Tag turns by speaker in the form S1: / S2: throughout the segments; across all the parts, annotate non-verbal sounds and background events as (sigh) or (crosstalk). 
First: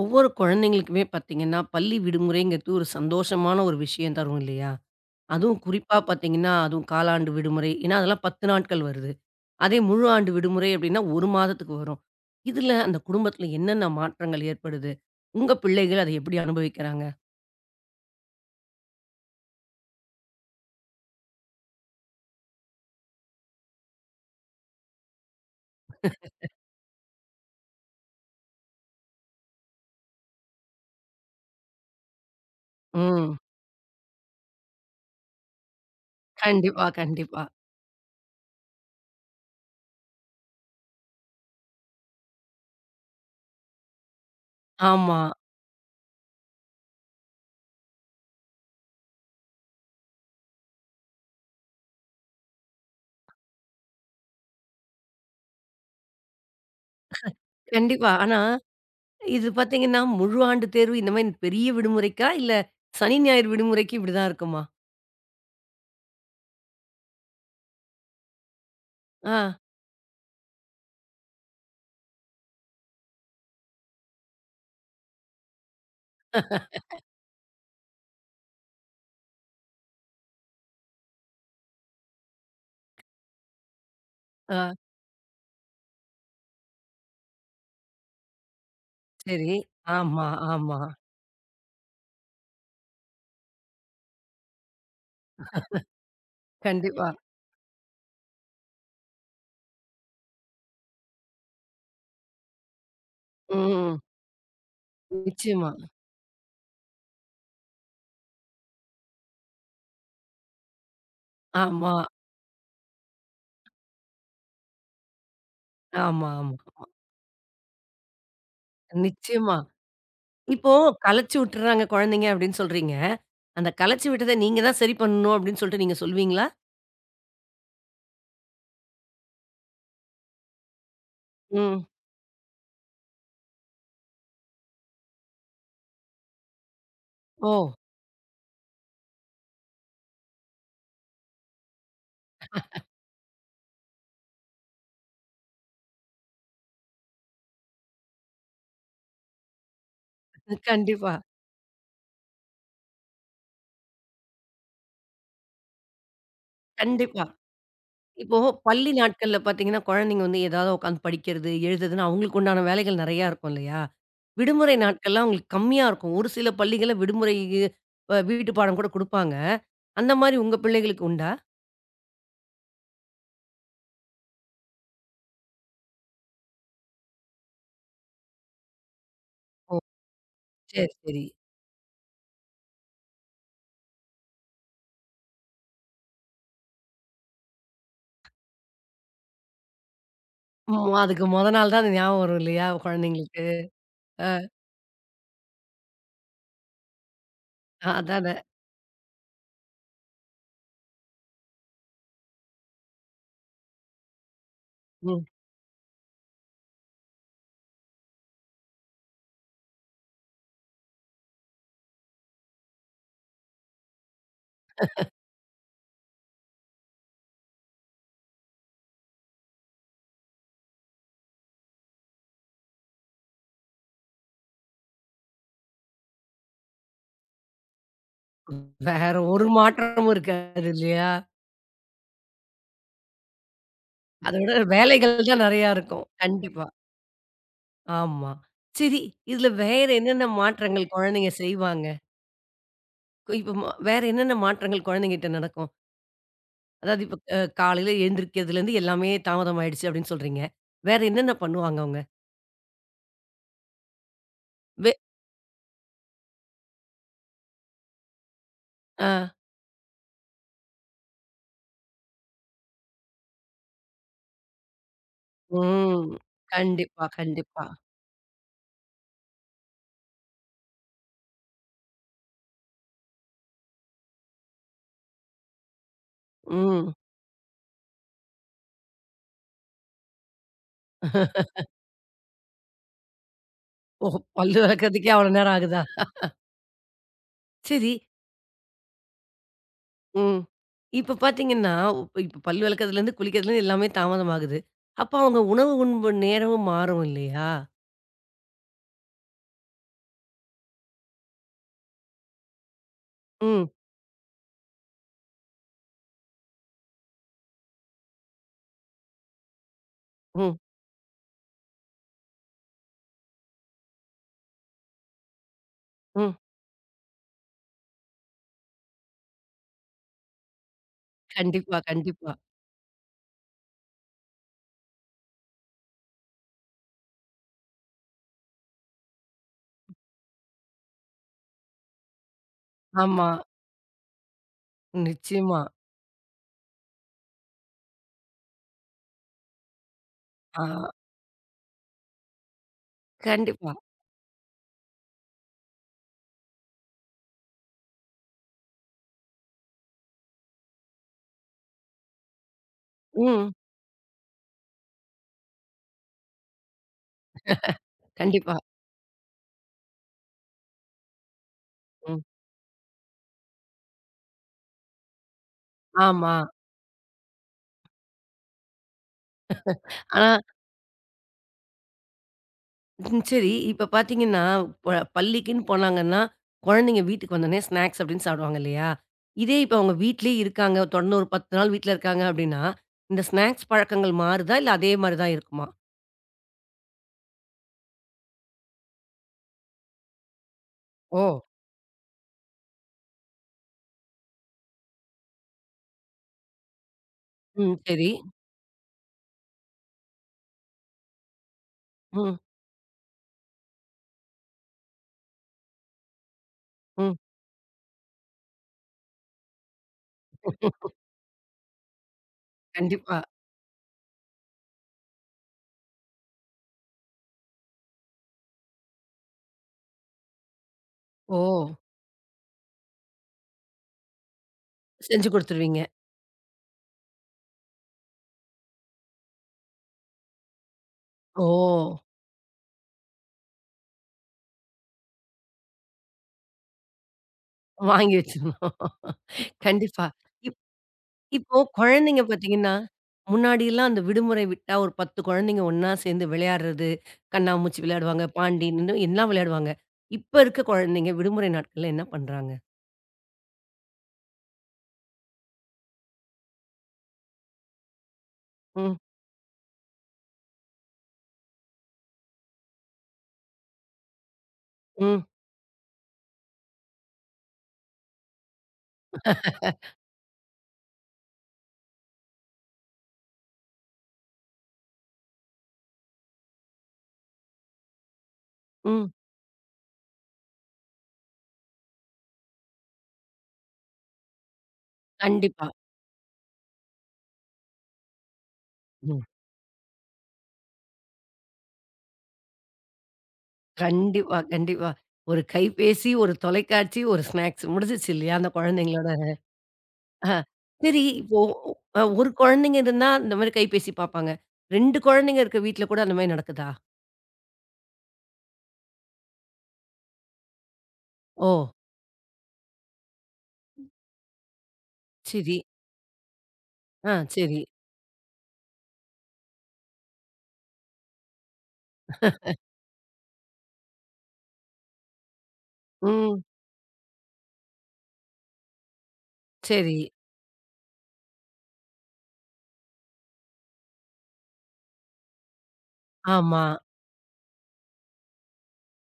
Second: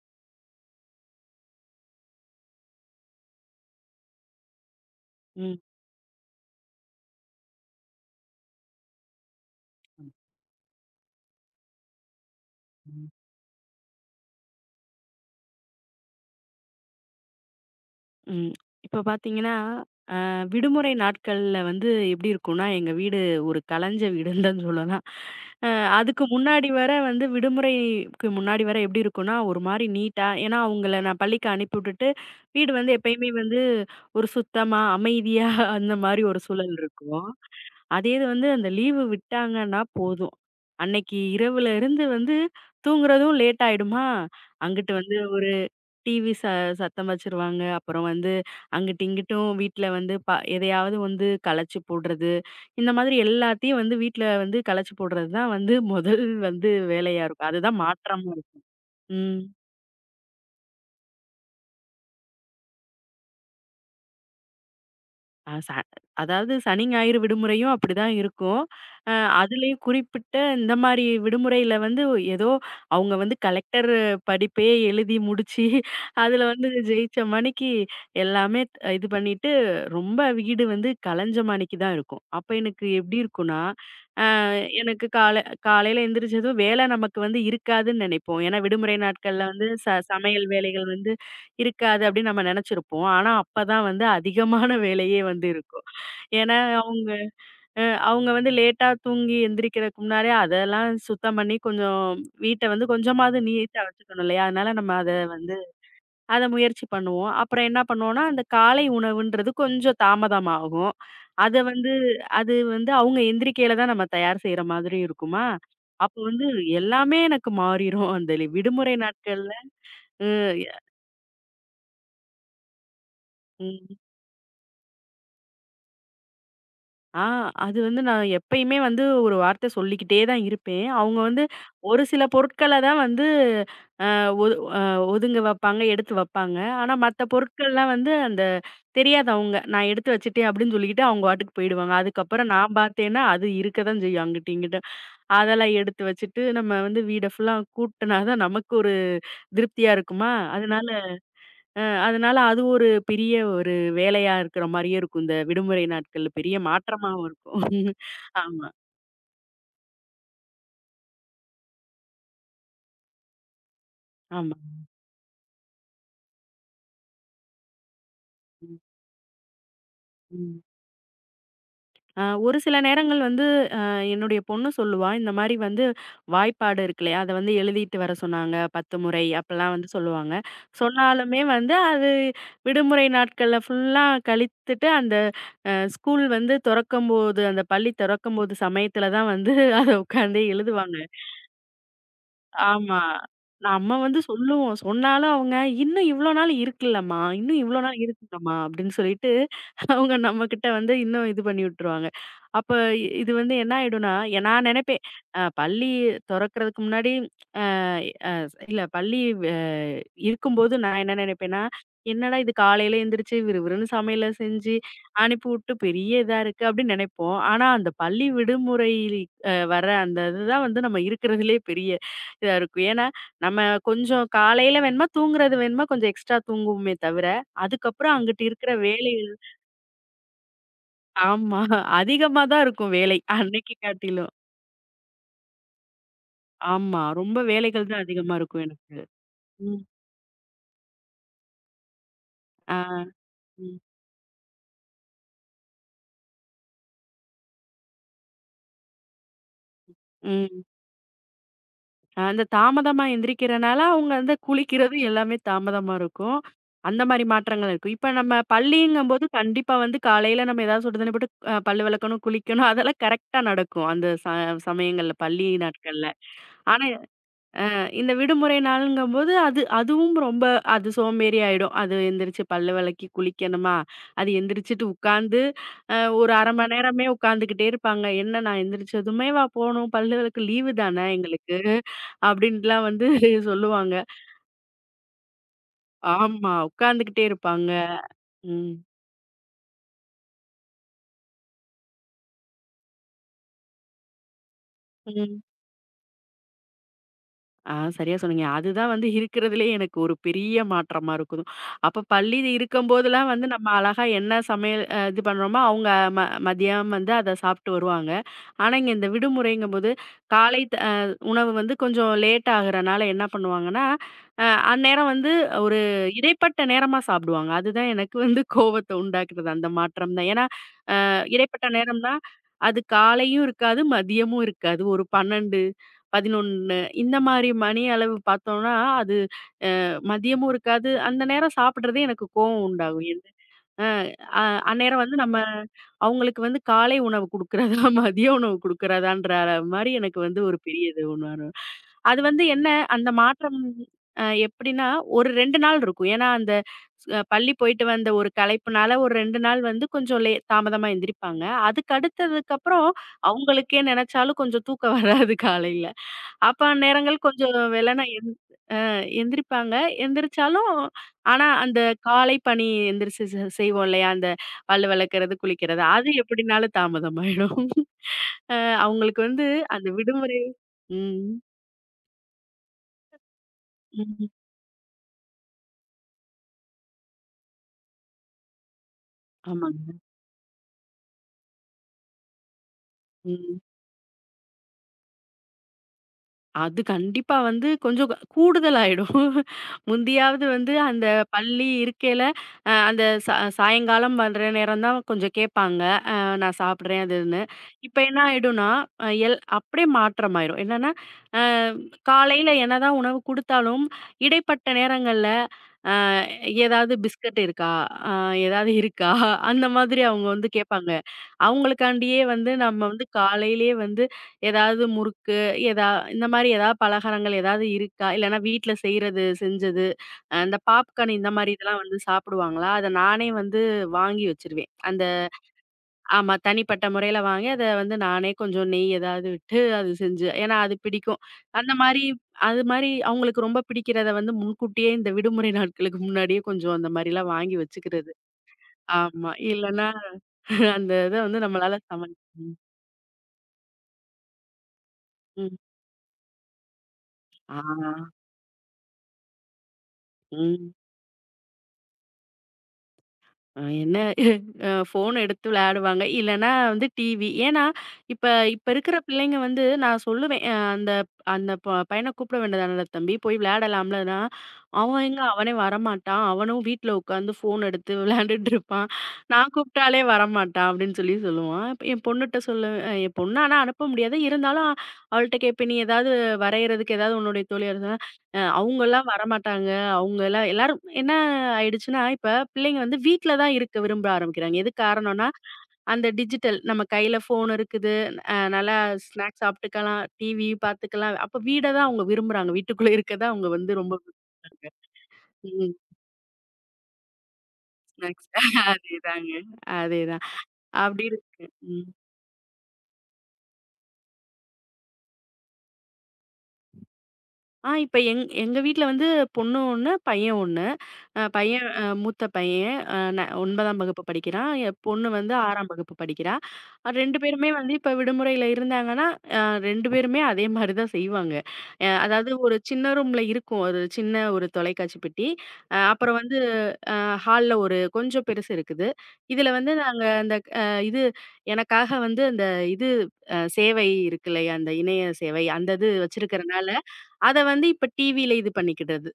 S1: ஒவ்வொரு குழந்தைங்களுக்குமே பார்த்தீங்கன்னா, பள்ளி விடுமுறைங்கிறது ஒரு சந்தோஷமான ஒரு விஷயம் தரும் இல்லையா?
S2: ம்.
S1: அதுவும் குறிப்பா பார்த்தீங்கன்னா, அதுவும் காலாண்டு விடுமுறை. ஏன்னா, அதெல்லாம் 10 நாட்கள் வருது. அதே முழு
S2: ம்.
S1: ஆண்டு விடுமுறை அப்படின்னா, 1 மாதத்துக்கு வரும். இதுல அந்த
S2: ம்.
S1: குடும்பத்துல என்னென்ன மாற்றங்கள் ஏற்படுது? உங்க பிள்ளைகள் அதை எப்படி அனுபவிக்கிறாங்க?
S2: ம். இப்ப பார்த்தீங்கன்னா, விடுமுறை நாட்கள்ல வந்து எப்படி இருக்கும்னா, எங்க வீடு ஒரு கலஞ்ச வீடுன்னு தான் சொல்லலாம். அ அதுக்கு முன்னாடி வர வந்து விடுமுறைக்கு முன்னாடி வர எப்படி இருக்கும்னா, ஒரு மாரி நீட்டா ஏன்னா அவங்கள நான் பள்ளிக்கு அனுப்பி விட்டுட்டு, வீடு வந்து எப்பயுமே
S1: ம்.
S2: வந்து ஒரு சுத்தமா, அமைதியா அந்த மாரி ஒரு சூழல்
S1: கண்டிப்பா,
S2: இருக்கும்.
S1: கண்டிப்பா.
S2: அதே இது வந்து அந்த லீவு விட்டாங்கன்னா போதும். அன்னைக்கு இரவுல இருந்து வந்து தூங்குறதும் லேட் ஆயிடுமா, அங்கிட்டு வந்து
S1: ஆமா.
S2: ஒரு டிவி சத்தம் வச்சுருவாங்க. அப்புறம் வந்து அங்கிட்டு இங்கிட்டும் வீட்ல வந்து எதையாவது வந்து கலச்சு போடுறது. இந்த மாதிரி எல்லாத்தையும் வந்து வீட்ல வந்து கலச்சு போடுறது தான் வந்து முதல் வந்து வேலையா இருக்கும். அதுதான்
S1: கண்டிப்பா.
S2: மாற்றமா
S1: ஆனா,
S2: இருக்கும். ம்.
S1: இது பார்த்தீங்கன்னா, முழு ஆண்டு தேர்வு இந்த மாரி பெரிய விடுமுறைக்கா? இல்ல சனி, ஞாயிறு விடுமுறைக்கு இப்படிதான் இருக்குமா?
S2: அ ச அதாவது சனி, ஞாயிறு விடுமுறையும் அப்படிதான் இருக்கும். அ
S1: ஆ,
S2: அதுலயும் குறிப்பிட்ட இந்த மாரி விடுமுறையில வந்து ஏதோ அவங்க வந்து கலெக்டர் படிப்பே எழுதி முடிச்சு, அதுல வந்து ஜெயிச்ச மணிக்கு எல்லாமே இது பண்ணிட்டு, ரொம்ப வீடு வந்து கலஞ்ச மாணிக்கு தான் இருக்கும். அப்ப எனக்கு எப்படி இருக்கும்னா,
S1: ஆ.
S2: எனக்கு காலையில எந்திரிச்சதும் வேலை நமக்கு வந்து இருக்காதுன்னு நினைப்போம். ஏன்னா, விடுமுறை நாட்கள்ல
S1: சரி.
S2: வந்து
S1: ஆமா,
S2: சமையல்
S1: ஆமா.
S2: வேலைகள் வந்து இருக்காது அப்படின்னு நம்ம நெனைச்சிருப்போம். ஆனா, அப்பதான் வந்து அதிகமான (laughs) வேலையே வந்து இருக்கும். ஏன்னா,
S1: கண்டிப்பா.
S2: அ அவங்க வந்து லேட்டா தூங்கி எந்திரிக்கிறதுக்கு முன்னாடியே அதெல்லாம் சுத்தம் பண்ணி கொஞ்சம் வீட்ட வந்து கொஞ்சமாவது நீட்டா
S1: ம்.
S2: வச்சுக்கணும் இல்லையா? அதனால நம்ம
S1: நிச்சயமா.
S2: அத முயற்சி பண்ணுவோம். அப்புறம் என்ன பண்ணுவோம்னா, அந்த காலை உணவுன்றது கொஞ்சம் தாமதமாகும். அத வந்து
S1: ஆமா,
S2: அது வந்து அவங்க எந்திரிக்கையில தான் நம்ம தயார் செய்ற மாதிரி இருக்குமா, அப்ப
S1: ஆமா,
S2: வந்து
S1: ஆமா.
S2: எல்லாமே எனக்கு மாறிரும். அந்த விடுமுறை நாட்கள்ல
S1: நிச்சயமா.
S2: ம் ய
S1: இப்போ கலச்சு விட்டுறாங்க குழந்தைங்க அப்படின்னு சொல்றீங்க. அந்த
S2: ம்.
S1: கலச்சு விட்டத நீங்க தான் சரி பண்ணணும் அப்படின்னு சொல்லிட்டு நீங்க சொல்லுவீங்களா?
S2: ஆ அது வந்து நான் எப்பயுமே வந்து ஒரு வார்த்தை சொல்லிக்கிட்டே தான் இருப்பேன். அவங்க வந்து
S1: ம்.
S2: ஒரு சில பொருட்கள தான் வந்து அ ஒது அ ஒதுங்க வப்பாங்க, எடுத்து வப்பாங்க. ஆனா மத்த
S1: ஓ!
S2: பொருட்கள்லாம் வந்து அந்த தெரியாது அவங்க. நான் எடுத்து வச்சுட்டேன் அப்படின்னு சொல்லிக்கிட்டு அவங்க பாட்டுக்கு போயிடுவாங்க. அதுக்கப்புறம் நான் பார்த்தேன்னா, அது இருக்க தான் செய்யும் அங்கிட்டும், இங்கிட்டும். அதெல்லாம் எடுத்து வச்சுட்டு நம்ம வந்து வீட ஃபுல்லா கூட்டுனா தான் நமக்கு ஒரு திருப்தியா இருக்குமா. அதனால
S1: கண்டிப்பா,
S2: அதனால அது ஒரு பெரிய ஒரு வேலையா இருக்கிற மாரியே இருக்கும். இந்த விடுமுறை நாட்கள்ல பெரிய
S1: கண்டிப்பா.
S2: மாற்றமாவும் இருக்கும். (laughs)
S1: இப்போ
S2: ஆமா,
S1: பள்ளி நாட்கள்ல பார்த்தீங்கன்னா, குழந்தைங்க வந்து ஏதாவது உட்காந்து படிக்கிறது, எழுதுதுன்னு அவங்களுக்கு உண்டான வேலைகள் நெறையா இருக்கும் இல்லையா?
S2: ஆமா.
S1: விடுமுறை நாட்கள்லாம் அவங்களுக்கு கம்மியா இருக்கும். ஒரு சில பள்ளிகள்ல விடுமுறைக்கு வீட்டு
S2: ம்,
S1: பாடம் கூட குடுப்பாங்க. அந்த மாரி உங்க
S2: ம்.
S1: பிள்ளைகளுக்கு உண்டா?
S2: ஒரு சில நேரங்கள் வந்து அ என்னுடைய பொண்ணு சொல்லுவா, இந்த மாரி வந்து வாய்ப்பாடு இருக்கு இல்லையா? அத வந்து எழுதிட்டு வர சொன்னாங்க 10 முறை அப்பலாம்
S1: ஓ!
S2: வந்து சொல்லுவாங்க.
S1: சரி, சரி.
S2: சொன்னாலுமே வந்து அது விடுமுறை நாட்கள்ல ஃபுல்லா கழித்துட்டு அந்த ஸ்கூல் வந்து தொறக்கும்போது, அந்த பள்ளி தொறக்கும்போது சமயத்துல தான் வந்து (laughs) அத உட்காந்து எழுதுவாங்க.
S1: ஆமா. அதுக்கு மொத நாள் தான் அது ஞாபகம் வரும் இல்லையா?
S2: ஆமா.
S1: குழந்தைங்களுக்கு.
S2: நம்ம வந்து
S1: அ
S2: சொல்லுவோம். சொன்னாலும் அவங்க, "இன்னும் இவ்ளோ நாள் இருக்குல்லம்மா, இன்னும் இவ்ளோ நாள்
S1: அதானே.
S2: இருக்குங்கம்மா" அப்படின்னு சொல்லிட்டு அவங்க நம்மகிட்ட வந்து இன்னும் இது பண்ணி விட்டுருவாங்க. அப்ப இது வந்து என்ன ஆயிடும்னா, நான் நெனைப்பேன்,
S1: ம்.
S2: பள்ளி தொறக்கறதுக்கு முன்னாடி அ அ இல்ல பள்ளி வ இருக்கும்போது நான் என்ன நெனைப்பேன்னா, "என்னடா இது காலையில எந்திரிச்சு விறுவிறுன்னு சமையல செஞ்சு அனுப்பிவுட்டு பெரிய இதா இருக்கு" அப்படின்னு நெனைப்போம். ஆனா அந்த பள்ளி விடுமுறை வர அந்த இதுதான் வந்து நம்ம இருக்கிறதுலயே பெரிய இதா இருக்கும். ஏன்னா, நம்ம கொஞ்சம் காலையில வேணுமா தூங்குறது வேணுமா கொஞ்சம் எக்ஸ்ட்ரா தூங்குவோமே தவிர, அதுக்கப்புறம் அங்கிட்டு இருக்கிற வேலை
S1: வேற ஒரு மாற்றமும் இருக்காது இல்லையா?
S2: ஆமா. அதிகமா தான் இருக்கும் வேலை. அன்னைக்கு காட்டிலும்.
S1: அதோட வேலைகள் தான் நெறையா இருக்கும். கண்டிப்பா.
S2: ஆமா. ரொம்ப வேலைகள் தான்
S1: ஆமா.
S2: அதிகமா இருக்கும் எனக்கு.
S1: சரி, இதுல
S2: ம்.
S1: வேற என்னென்ன மாற்றங்கள் குழந்தைங்க செய்வாங்க?
S2: ஆ.
S1: இப்ப
S2: ம்.
S1: வேற என்னென்ன மாற்றங்கள் குழந்தைங்ககிட்ட நடக்கும்? அதாவது இப்ப காலையில எழுந்திரிக்கிறதுலேருந்து எல்லாமே தாமதம் ஆயிடுச்சு அப்படின்னு சொல்றீங்க.
S2: ம்.
S1: வேற என்னென்ன பண்ணுவாங்க அவங்க?
S2: அந்த தாமதமா எந்திரிக்கிறனால, அவங்க வந்து
S1: வே
S2: குளிக்கிறது எல்லாமே தாமதமா இருக்கும். அந்த மாரி மாற்றங்கள் இருக்கும். இப்ப நம்ம பள்ளிங்கும்போது
S1: ஆ.
S2: கண்டிப்பா வந்து காலையில நம்ம ஏதாவது சுடு தண்ணி போட்டு பல்லு விளக்கணும், குளிக்கணும் அதெல்லாம் கரெக்ட்டா நடக்கும். அந்த ச சமயங்கள்ல பள்ளி நாட்கள்ல.
S1: ம்.
S2: ஆனா
S1: கண்டிப்பா, கண்டிப்பா.
S2: இந்த விடுமுறை நாளுங்கும்போது, அது அதுவும் ரொம்ப அது சோம்பேறி ஆயிடும். அது எந்திரிச்சு பல்லு வெளக்கி குளிக்கணுமா? அது எந்திரிச்சுட்டு உட்காந்து, ஒரு 1/2 மணி
S1: ம்.
S2: நேரமே உட்காந்துக்கிட்டே இருப்பாங்க. "என்ன நான் எந்திரிச்சதுமே வா போணும், பல்லு வெளக்க லீவு தான எங்களுக்கு" அப்படின்ட்டுலாம் வந்து சொல்லுவாங்க.
S1: ஓ! பல்லு விளக்கறதுக்கே அவ்வளோ நேரம் ஆகுதா?
S2: ஆமா, உட்காந்துக்கிட்டே இருப்பாங்க.
S1: சரி.
S2: ம்.
S1: ம். இப்ப பாத்தீங்கன்னா, இப்ப இப்ப பல் விளக்கறதுலேருந்து, குளிக்கிறதுலேருந்து எல்லாமே தாமதமாகுது. அப்ப
S2: ம்.
S1: அவங்க உணவு உண்பு நேரமும் மாறும் இல்லையா?
S2: ஆ சரியா சொன்னீங்க. அதுதான் வந்து இருக்கிறதுலயே எனக்கு ஒரு பெரிய மாற்றமா இருக்கும். அப்ப பள்ளி இருக்கும்போதெல்லாம் வந்து நம்ம
S1: ம்,
S2: அழகா என்ன சமையல் இது பண்றோமோ, அவங்க ம மதியம் வந்து அத சாப்பிட்டு வருவாங்க. ஆனா, இங்க இந்த விடுமுறைங்கும்போது
S1: ம்,
S2: காலை த அ உணவு வந்து கொஞ்சம் லேட் ஆகுறனால என்ன பண்ணுவாங்கன்னா, அ அந்நேரம் வந்து ஒரு
S1: ம்.
S2: இடைப்பட்ட நேரமா சாப்பிடுவாங்க. அதுதான் எனக்கு வந்து கோவத்த உண்டாக்குறது அந்த மாற்றம் தான். ஏன்னா, இடைப்பட்ட
S1: கண்டிப்பா,
S2: நேரம்னா,
S1: கண்டிப்பா.
S2: அது காலையும் இருக்காது, மதியமும் இருக்காது. ஒரு 12, 11 இந்த மாரி மணி அளவு பார்த்தோம்னா, அது மதியமும் இருக்காது. அந்த நேரம் சாப்பிடுறதே எனக்கு கோவம் உண்டாகும். எது
S1: ஆமா,
S2: அ அ அந்நேரம் வந்து நம்ம
S1: நிச்சயமா.
S2: அவங்களுக்கு வந்து காலை உணவு குடுக்கிறதா, (laughs) மதிய உணவு குடுக்கிறதான்ற மாரி எனக்கு வந்து ஒரு
S1: ஆ
S2: பெரிய இது உணர்வு. அது வந்து என்ன, அந்த மாற்றம்
S1: கண்டிப்பா.
S2: எப்படின்னா, ஒரு 2 நாள் இருக்கும். ஏன்னா, அந்த ஸ் பள்ளி போயிட்டு வந்த ஒரு களைப்புனால, ஒரு 2 நாள் வந்து கொஞ்சம் தாமதமா எந்திரிப்பாங்க. அதுக்கு அடுத்ததுக்கப்புறம்
S1: ம்.
S2: அவங்களுக்கே நெனச்சாலும் கொஞ்சம் தூக்கம் (laughs) வராது காலையில. அப்ப அந்நேரங்கள் கொஞ்சம் வெள்ளன எந்
S1: கண்டிப்பா.
S2: எந்திரிப்பாங்க. எந்திரிச்சாலும், ஆனா அந்த
S1: ம்.
S2: காலை பணி எந்திரிச்சு செய்வோம் இல்லையா? அந்த பல்லு வெளக்குறது, குளிக்கிறது, அது
S1: ஆமா.
S2: எப்படினாலும் தாமதமாயிடும். அ அவங்களுக்கு வந்து அந்த
S1: ஆனா,
S2: விடுமுறை ம்.
S1: சரி, இப்ப
S2: ம்.
S1: பாத்தீங்கன்னா, ப பள்ளிக்குன்னு போனாங்கன்னா, குழந்தைங்க வீட்டுக்கு வந்தோனே ஸ்நாக்ஸ் அப்படின்னு சாப்பிடுவாங்க இல்லையா? இதே இப்ப அவங்க
S2: ஆமாங்க.
S1: வீட்லயே இருக்காங்க, தொடர்ந்து ஒரு 10 நாள் வீட்ல இருக்காங்க அப்படின்னா, இந்த
S2: ம்.
S1: ஸ்நாக்ஸ் பழக்கங்கள் மாறுதா? இல்ல அதே மாரி தான் இருக்குமா?
S2: அது கண்டிப்பா வந்து கொஞ்சம் கூடுதல் ஆயிடும். முந்தியாவது வந்து அந்த
S1: ஓ!
S2: பள்ளி இருக்கையில, அந்த சாயங்காலம் வர்ற நேரம் தான் கொஞ்சம் கேட்பாங்க. அ நான் சாப்பிடுறேன் அதுன்னு.
S1: ம்.
S2: இப்ப
S1: சரி.
S2: என்ன ஆயிடும்னா, அ எல் அப்படியே மாற்றம் ஆயிரும். என்னன்னா, அ
S1: ம்.
S2: காலையில என்னதான் உணவு குடுத்தாலும், இடைப்பட்ட நேரங்கள்ல ஏதாவது
S1: ம்.
S2: பிஸ்கட் இருக்கா? அ ஏதாவது இருக்கா? அந்த மாதிரி அவங்க வந்து கேட்பாங்க. அவங்களுக்காண்டியே வந்து நம்ம வந்து
S1: கண்டிப்பா.
S2: காலையிலேயே வந்து ஏதாவது முறுக்கு, எதா இந்த மாரி ஏதாவது பலகாரங்கள் ஏதாவது இருக்கா? இல்லன்னா வீட்ல செய்றது, செஞ்சது, இந்த பாப்கார்ன் இந்த
S1: ஓ!
S2: மாரி இதெல்லாம் வந்து சாப்பிடுவாங்களா? அத நானே வந்து வாங்கி வச்சுருவேன். அந்த
S1: செஞ்சு குடுத்துருவீங்க.
S2: ஆமா. தனிப்பட்ட முறையில வாங்கி, அத வந்து நானே கொஞ்சம் நெய் ஏதாவது விட்டு அது செஞ்சு ஏன்னா அது பிடிக்கும்.
S1: ஓ!
S2: அந்த மாரி அது மாரி அவங்களுக்கு ரொம்ப பிடிக்கிறத வந்து முன்கூட்டியே இந்த விடுமுறை நாட்களுக்கு முன்னாடியே கொஞ்சம் அந்த மாரிலாம் வாங்கி வச்சுக்கிறது.
S1: வாங்கி வச்சிரணும்.
S2: ஆமா. இல்லன்னா
S1: கண்டிப்பா. இப்
S2: அந்த இத வந்து
S1: இப்போ
S2: நம்மளால சமாளிக்க
S1: குழந்தைங்க
S2: ம்.
S1: பார்த்தீங்கன்னா, முன்னாடிலாம் அந்த விடுமுறை விட்டா ஒரு 10
S2: ம்.
S1: குழந்தைங்க ஒண்ணா சேர்ந்து விளையாடுறது,
S2: ஆ.
S1: கண்ணாமூச்சி விளையாடுவாங்க, பாண்டின்னு எல்லாம் விளையாடுவாங்க. இப்ப இருக்க
S2: ம்.
S1: குழந்தைங்க விடுமுறை நாட்கள்ல என்ன பண்றாங்க?
S2: அ என்ன அ ஃபோன் எடுத்து விளையாடுவாங்க. இல்லன்னா வந்து டிவி. ஏன்னா, இப்ப இப்ப இருக்கிற
S1: ம்.
S2: பிள்ளைங்க வந்து நான் சொல்லுவேன். அ அந்த அந்த பையன கூப்பிட வேண்டியதானடா தம்பி, போய் விளையாடலாம்லன்னா, அவன் எங்க
S1: ம்.
S2: அவனே வரமாட்டான். அவனும் வீட்ல உட்காந்து ஃபோன் எடுத்து விளையாண்டுட்டு இருப்பான். நான் கூப்பிட்டாலே வரமாட்டான் அப்படின்னு சொல்லி சொல்லுவான். இப்ப என் பொண்ணுட்ட சொல்லு என் பொண்ண ஆனா அனுப்ப முடியாது. இருந்தாலும் அவள்ட்ட கேட்பேன், "நீ ஏதாவது வரையறதுக்கு ஏதாவது உன்னுடைய தோழி அவங்கலாம்
S1: ம்.
S2: வரமாட்டாங்க. அவங்கலாம் எல்லாரும் என்ன ஆயிடுச்சுன்னா, இப்ப பிள்ளைங்க வந்து வீட்ல தான் இருக்க விரும்ப ஆரம்பிக்கிறாங்க. எதுக்கு காரணம்னா,
S1: கண்டிப்பா.
S2: அந்த டிஜிட்டல் நம்ம கையில ஃபோன் இருக்குது. நல்லா
S1: ம்.
S2: ஸ்நாக்ஸ் சாப்பிட்டுக்கலாம், டிவி பார்த்துக்கலாம். அப்ப வீட தான் அவங்க விரும்புறாங்க. வீட்டுக்குள்ள இருக்க தான் அவங்க வந்து ரொம்ப
S1: கண்டிப்பா,
S2: விரும்புறாங்க.
S1: கண்டிப்பா. ஒரு
S2: ம்.
S1: கைபேசி, ஒரு தொலைக்காட்சி, ஒரு ஸ்நாக்ஸ் முடிஞ்சிச்சு
S2: ஸ்நாக்ஸ்
S1: இல்லையா? அந்த
S2: (laughs)
S1: குழந்தைங்களோட
S2: அதேதாங்க. அதேதான்.
S1: ஆஹ. சரி
S2: அப்படி
S1: இப்போ
S2: இருக்கு.
S1: ஒ-
S2: ம்.
S1: அ ஒரு குழந்தைங்க இருந்தா இந்த மாரி கைபேசி பார்ப்பாங்க. 2 குழந்தைங்க இருக்க வீட்ல கூட அந்த மாரி நடக்குதா?
S2: ஆ இப்ப எங்க வீட்ல வந்து பொண்ணு 1, பையன் 1. அ
S1: ஓ!
S2: பையன் அ மூத்த பையன் அ ந 9ஆம் வகுப்பு படிக்கிறான். என் பொண்ணு வந்து
S1: சரி.
S2: 6ஆம் வகுப்பு படிக்கிறா.
S1: ஆ
S2: 2 பேருமே
S1: சரி.
S2: வந்து இப்ப விடுமுறையில இருந்தாங்கன்னா, அ 2 பேருமே அதே மாரி தான் செய்வாங்க. அதாவது ஒரு சின்ன ரூம்ல இருக்கும். ஒரு சின்ன ஒரு தொலைக்காட்சி பெட்டி. அப்புறம் வந்து
S1: ம்.
S2: அ ஹால்ல ஒரு கொஞ்சம் பெருசு இருக்குது. இதுல வந்து
S1: சரி.
S2: நாங்க அந்த அ இது எனக்காக வந்து அந்த இது அ சேவை இருக்கு இல்லையா? அந்த இணைய சேவை அந்த இது
S1: ஆமா.
S2: வச்சிருக்கிறனால அத வந்து இப்ப டிவில இது பண்ணிக்கிட்டது.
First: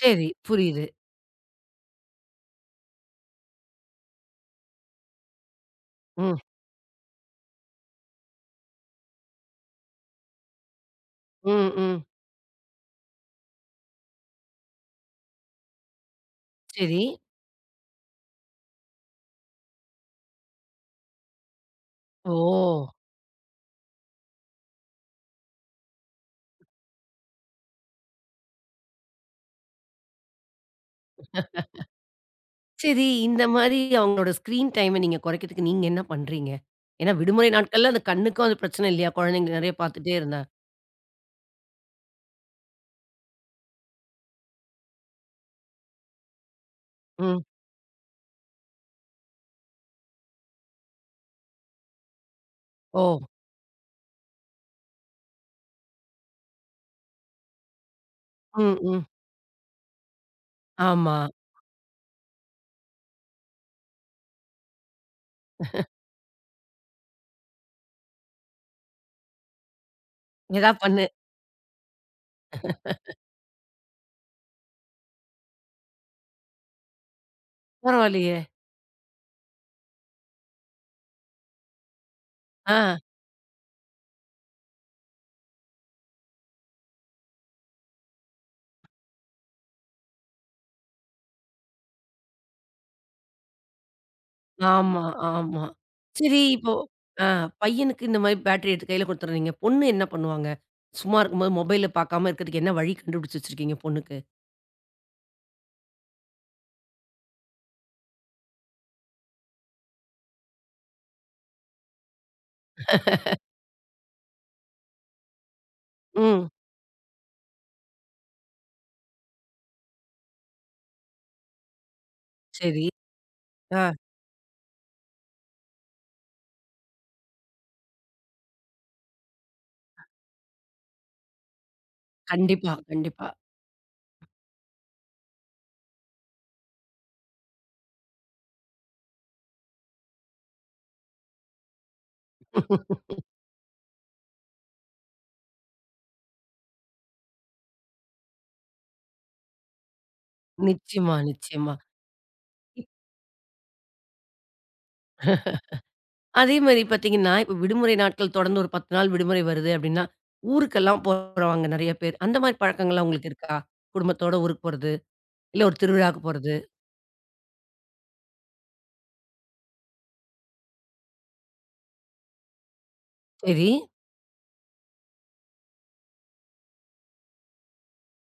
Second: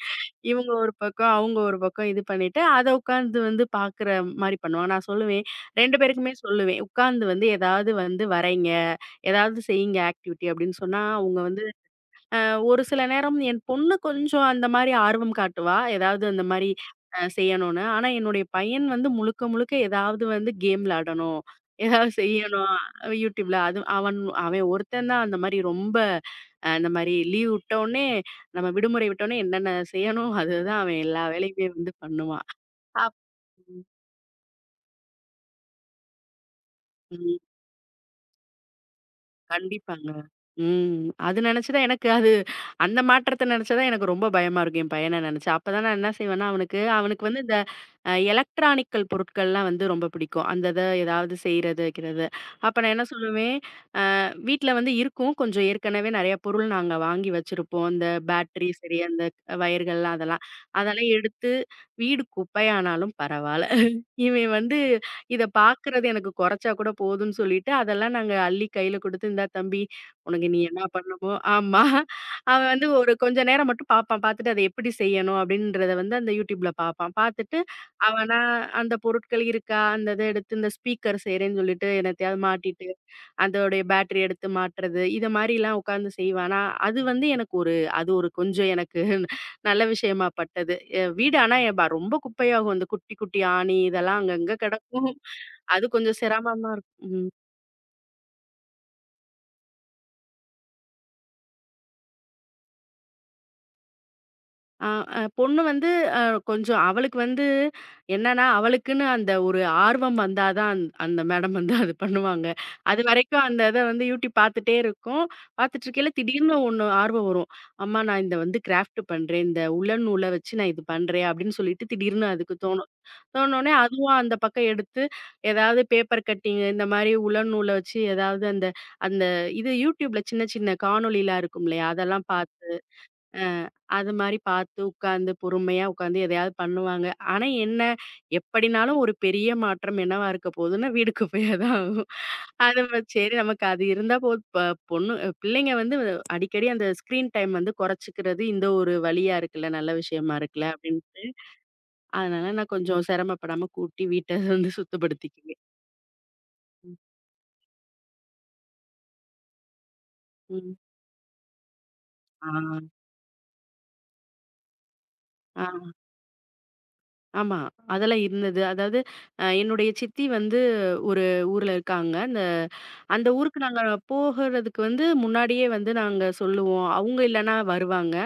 S1: சரி.
S2: இவங்க
S1: புரியுது.
S2: ஒரு பக்கம், அவங்க ஒரு பக்கம் இது பண்ணிட்டு, அத உட்கார்ந்து வந்து பார்க்குற மாரி பண்ணுவாங்க. நான் சொல்லுவேன், 2 பேருக்குமே
S1: ம்.
S2: சொல்லுவேன். உட்கார்ந்து வந்து ஏதாவது வந்து வரைங்க, ஏதாவது செய்யுங்க ஆக்டிவிட்டி அப்படின்னு சொன்னா, அவங்க வந்து
S1: ம். ம்.
S2: அ ஒரு சில நேரம் என் பொண்ணு கொஞ்சம் அந்த மாரி ஆர்வம் காட்டுவா. ஏதாவது அந்த மாரி
S1: சரி.
S2: செய்யணும்னு. ஆனா என்னுடைய பையன் வந்து முழுக்க முழுக்க ஏதாவது வந்து கேம் விளையாடணும். ஏதாவது
S1: ஓ!
S2: செய்யணும். YouTubeல அது அவன் அவன் ஒருத்தன் தான் அந்த மாரி ரொம்ப இந்த மாரி லீவ் விட்டோனே, நம்ம விடுமுறை விட்டோனே என்னென்ன செய்யணும் அதுதான் அவன் எல்லா வேலையுமே வந்து பண்ணுவான்.
S1: சரி
S2: அப்
S1: இந்த மாரி அவங்களோட ஸ்க்ரீன் டைம நீங்க குறைக்கிறதுக்கு நீங்க என்ன பண்றீங்க? ஏன்னா
S2: ம்.
S1: விடுமுறை நாட்கள்ல அந்த கண்ணுக்கும் அது பிரச்சனை இல்லையா? குழந்தைங்க நெறைய
S2: கண்டிப்பாங்க.
S1: பார்த்துட்டே இருந்தா.
S2: ம். அது நெனச்சு தான் எனக்கு அது அந்த மாற்றத்த நெனச்சா தான் எனக்கு ரொம்ப பயமா இருக்கும், என் பையன நெனச்சு. அப்ப தான் நான் என்ன செய்வேன்னா, அவனுக்கு அவனுக்கு வந்து
S1: ம்.
S2: இந்த எலக்ட்ரானிக்கல் பொருட்கள்லாம் வந்து ரொம்ப பிடிக்கும். அந்த இத ஏதாவது செய்றது, வைக்கிறது. அப்ப நான்
S1: ஓ!
S2: என்ன சொல்லுவேன், வீட்ல வந்து இருக்கும். கொஞ்சம் ஏற்கனவே நெறைய பொருள் நாங்க வாங்கி வச்சிருப்போம். இந்த பேட்டரி
S1: ம்.
S2: சரி,
S1: ம்.
S2: அந்த வயர்கள்லாம் அதெல்லாம். அதெல்லாம்
S1: ஆமா.
S2: எடுத்து வீடு குப்பையானாலும் பரவால்ல. இவன் வந்து இத பார்க்குறது எனக்கு குறைச்சா கூட போதும்ன்னு சொல்லிட்டு, அதெல்லாம் நாங்க அள்ளி கையில குடுத்து, "இந்தா தம்பி, உனக்கு நீ
S1: ஏதா
S2: என்ன
S1: பண்ணு.
S2: பண்ணணுமோ" ஆமா. அவன் வந்து ஒரு கொஞ்ச நேரம் மட்டும் பார்ப்பான். பார்த்துட்டு அதை எப்படி செய்யணும் அப்படின்றத வந்து அந்த YouTubeல பார்ப்பான். பார்த்துட்டு
S1: பரவாயில்லையே!
S2: அவனா அந்த பொருட்கள் இருக்கா, அந்த இத எடுத்து இந்த ஸ்பீக்கர் செய்றேன்னு சொல்லிட்டு என்னத்தையாவது
S1: ஆ.
S2: மாட்டிட்டு அதோடைய பேட்டரி எடுத்து மாட்டுறது, இத மாரிலாம் உட்காந்து செய்வேன். ஆனா, அது வந்து எனக்கு ஒரு அது ஒரு கொஞ்சம் எனக்கு (laughs) நல்ல விஷயமா பட்டது. வீடு ஆனா எ ப ரொம்ப குப்பையாகும். இந்த குட்டி குட்டி ஆணி இதெல்லாம் அங்கங்க
S1: ஆமா,
S2: கிடக்கும்.
S1: ஆமா.
S2: அது கொஞ்சம்
S1: சரி
S2: சிரமமா
S1: இப்போ
S2: இருக்கும்.
S1: அ
S2: ம்.
S1: பையனுக்கு இந்த மாரி பேட்டரி எடுத்து கையில குடுத்துடுறீங்க. பொண்ணு என்ன பண்ணுவாங்க? சும்மா இருக்கும்போது மொபைல பாக்காம இருக்கிறதுக்கு என்ன வழி கண்டுபிடிச்சு வச்சிருக்கீங்க பொண்ணுக்கு?
S2: ஆ, அ பொண்ணு வந்து அ கொஞ்சம் அவளுக்கு வந்து என்னன்னா, அவளுக்குன்னு அந்த ஒரு ஆர்வம் வந்தா தான் அந்த மேடம் வந்து அது பண்ணுவாங்க. அதுவரைக்கும் அந்த இத வந்து யூடியூப் பார்த்துட்டே இருக்கும். பார்த்துட்டுருக்கையில
S1: ம்.
S2: திடீர்னு ஒண்ணு ஆர்வம் வரும். அம்மா நான் இந்த வந்து கிராஃப்ட் பண்றேன். இந்த உலன் நூல வச்சு நான் இது பண்றேன் அப்படின்னு சொல்லிட்டு திடீர்னு அதுக்கு
S1: சரி.
S2: தோணும். தோணுனே
S1: ஆ.
S2: அதுவும் அந்த பக்கம் எடுத்து ஏதாவது பேப்பர் கட்டிங் இந்த மாரி உலன் நூல வச்சு ஏதாவது அந்த அந்த இது யூடியூப்ல சின்ன சின்ன காணொளிலாம் இருக்கும் இல்லையா? அதெல்லாம் பார்த்து
S1: கண்டிப்பா, கண்டிப்பா.
S2: அது மாரி பார்த்து உட்கார்ந்து, பொறுமையா உட்கார்ந்து எதையாவது பண்ணுவாங்க. ஆனா என்ன, எப்படினாலும் ஒரு பெரிய மாற்றம் என்னவா இருக்க போகுதுன்னா, வீடு குப்பையா தான் ஆகும். அது சரி நமக்கு அது இருந்தா போதும். பொண்ணு பிள்ளைங்க வந்து அடிக்கடி அந்த ஸ்க்ரீன் டைம் வந்து குறைச்சுக்கிறது இந்த ஒரு வழியா இருக்குல்ல, நல்ல விஷயமா இருக்குல்ல
S1: நிச்சயமா,
S2: அப்படின்ட்டு,
S1: நிச்சயமா.
S2: அதனால நான்
S1: இப்
S2: கொஞ்சம் சிரமப்படாம கூட்டி வீட்ட வந்து சுத்தப்படுத்திக்குவேன்.
S1: அதே மாரி
S2: ம்.
S1: பாத்தீங்கன்னா, இப்ப விடுமுறை நாட்கள் தொடர்ந்து ஒரு 10 நாள் விடுமுறை வருது அப்டின்னா,
S2: ம்.
S1: ஊருக்கெல்லாம் போறவங்க நெறைய பேர். அந்த
S2: ஆ.
S1: மாரி பழக்கங்கள்லாம் உங்களுக்கு இருக்கா? குடும்பத்தோட ஊருக்கு போறது, இல்ல ஒரு
S2: ஆ.
S1: திருவிழாவுக்கு போறது.
S2: ஆமா. அதெல்லாம் இருந்தது. அதாவது என்னுடைய சித்தி வந்து ஒரு ஊர்ல இருக்காங்க. அந்த அந்த ஊருக்கு
S1: சரி.
S2: நாங்க போகறதுக்கு வந்து முன்னாடியே வந்து நாங்க சொல்லுவோம். அவங்க இல்லன்னா வருவாங்க.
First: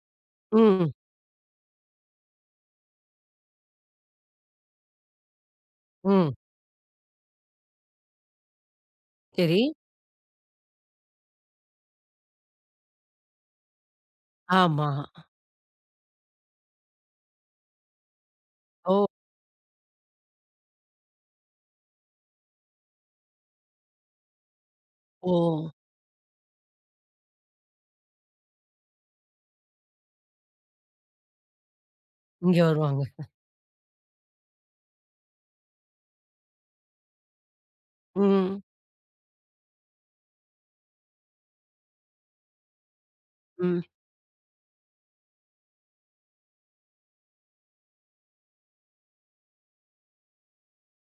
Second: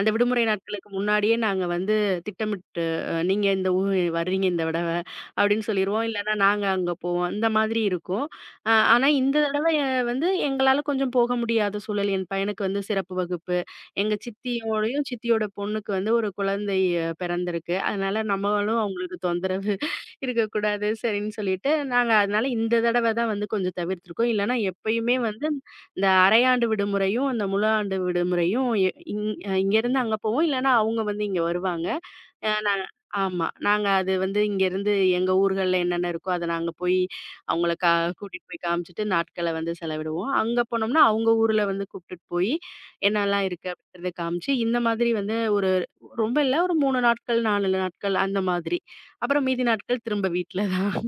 S2: அந்த விடுமுறை நாட்களுக்கு
S1: ம்,
S2: முன்னாடியே நாங்க வந்து திட்டமிட்டு "நீங்க இந்த ஊ வர்றீங்க இந்த தடவ" அப்படின்னு சொல்லிருவோம்.
S1: ம்.
S2: இல்லன்னா நாங்க அங்க போவோம். இந்த மாதிரி இருக்கும். ஆனா இந்த
S1: சரி.
S2: தடவ வந்து எங்களால கொஞ்சம் போக முடியாத சூழல். என் பையனுக்கு வந்து சிறப்பு வகுப்பு எங்க
S1: ஆமா.
S2: சித்தியோடையும், சித்தியோட பொண்ணுக்கு வந்து ஒரு குழந்தை பிறந்திருக்கு. அதனால நம்மளும்
S1: ஓ!
S2: அவங்களுக்கு தொந்தரவு (laughs) இருக்கக்கூடாது. சரின்னு சொல்லிட்டு, நாங்க அதனால இந்த தடவ தான் வந்து கொஞ்சம் தவிர்த்திருக்கோம். இல்லன்னா எப்பயுமே
S1: ஓ!
S2: வந்து இந்த அரையாண்டு விடுமுறையும், அந்த முழு ஆண்டு விடுமுறையும் எ இங் இங்கேருந்து அங்க போவோம். இல்லன்னா அவங்க வந்து இங்க வருவாங்க. அ
S1: இங்க
S2: நாங்க
S1: வருவாங்க.
S2: ஆமா. நாங்க அது வந்து இங்கேருந்து எங்க ஊர்கள்ல என்னென்ன இருக்கோ, அத நாங்க போய் அவங்கள கா கூட்டிட்டு
S1: ம்,
S2: போய் காமிச்சுட்டு நாட்கள வந்து செலவிடுவோம். அங்க போனோம்னா, அவங்க ஊர்ல வந்து கூப்ட்டுட்டு போய் என்னலாம் இருக்கு
S1: ம்.
S2: அப்படின்றத காமிச்சு, இந்த மாதிரி வந்து ஒரு ரொம்ப இல்ல ஒரு 3 நாட்கள், 4 நாட்கள் அந்த மாதிரி. அப்புறம் மீதி நாட்கள் திரும்ப வீட்ல தான்.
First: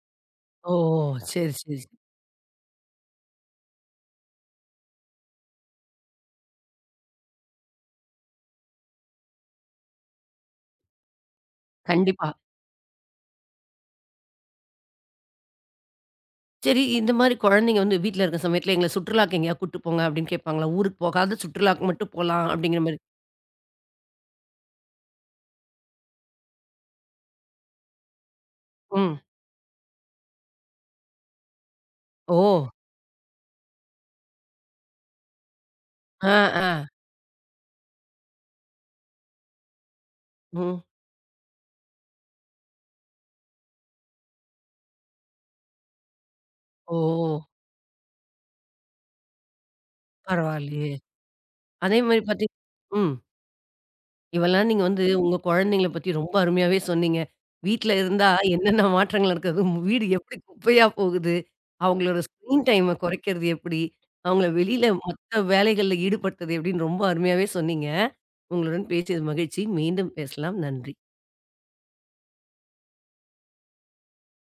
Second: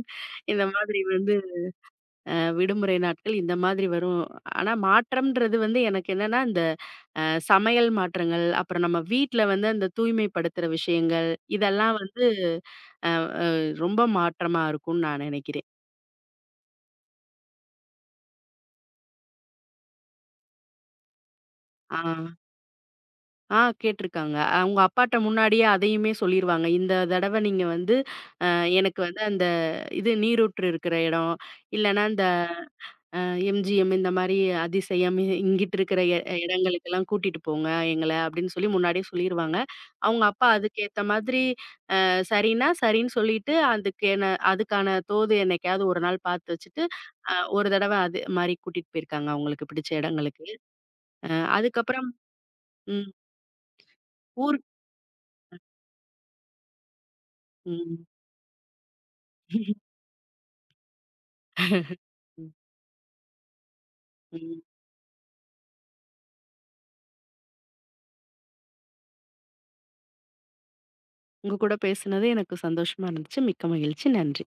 S2: இந்த
S1: ஓ!
S2: மாதிரி வந்து
S1: சரி, சரி, சரி.
S2: விடுமுறை நாட்கள் இந்த மாதிரி வரும். ஆனா மாற்றம்ன்றது வந்து எனக்கு என்னன்னா, இந்த அ சமையல் மாற்றங்கள், அப்புறம் நம்ம வீட்ல வந்து அந்த தூய்மைப்படுத்துற விஷயங்கள், இதெல்லாம் வந்து
S1: கண்டிப்பா.
S2: அ அ ரொம்ப மாற்றமா இருக்கும்னு நான் நினைக்கிறேன்.
S1: சரி இந்த மாரி குழந்தைங்க வந்து வீட்ல இருக்க சமயத்துல எங்கள சுற்றுலாக்கு எங்கேயா கூட்டு போங்க அப்படின்னு கேட்பாங்களா? ஊருக்கு போகாத சுற்றுலாக்கு
S2: ஆ.
S1: மட்டும் போலாம் அப்படிங்கிற மாரி.
S2: ஆ கேட்டுருக்காங்க. அவங்க அப்பாட்ட முன்னாடியே அதையுமே சொல்லிருவாங்க. இந்த தடவ நீங்க வந்து அ எனக்கு
S1: ம்.
S2: வந்து அந்த இது நீரூற்று இருக்கிற இடம், இல்லன்னா இந்த
S1: ஓ!
S2: அ MGM இந்த மாரி அதிசயம் இங்கிட்டு இருக்கிற
S1: ஆ, ஆ.
S2: இடங்களுக்கெல்லாம் கூட்டிட்டு போங்க எங்கள அப்படின்னு சொல்லி முன்னாடியே சொல்லிருவாங்க. அவங்க அப்பா
S1: ம்.
S2: அதுக்கேத்த மாதிரி சரின்னா, சரின்னு சொல்லிட்டு அதுக்கு என்ன அதுக்கான தோது என்னைக்காவது ஒரு நாள் பார்த்து வச்சுட்டு,
S1: ஓ!
S2: ஒரு தடவ அது மாரி கூட்டிட்டு போயிருக்காங்க அவங்களுக்கு பிடிச்ச இடங்களுக்கு.
S1: பரவாயில்லையே!
S2: அ
S1: அதே
S2: அதுக்கப்புறம்
S1: மாரி பாத்தீங்
S2: ம்
S1: ம்.
S2: ஊர்
S1: இவெல்லாம் நீங்க வந்து உங்க குழந்தைங்கள பத்தி ரொம்ப அருமையாவே சொன்னீங்க. வீட்ல
S2: ம்
S1: இருந்தா என்னென்ன மாற்றங்கள் நடக்குது? உங்க வீடு எப்படி குப்பையா போகுது? அவங்களோட
S2: ம்.
S1: ஸ்க்ரீன் டைம குறைக்கிறது எப்படி? அவங்கள
S2: ம்.
S1: வெளியில மத்த வேலைகள்ல ஈடுபடுத்துறது எப்படின்னு ரொம்ப அருமையாவே சொன்னீங்க. உங்களுடன் பேசியது மகிழ்ச்சி. மீண்டும் பேசலாம். நன்றி.
S2: உங்க கூட பேசுனது எனக்கு சந்தோஷமா இருந்துச்சு. மிக்க மகிழ்ச்சி. நன்றி.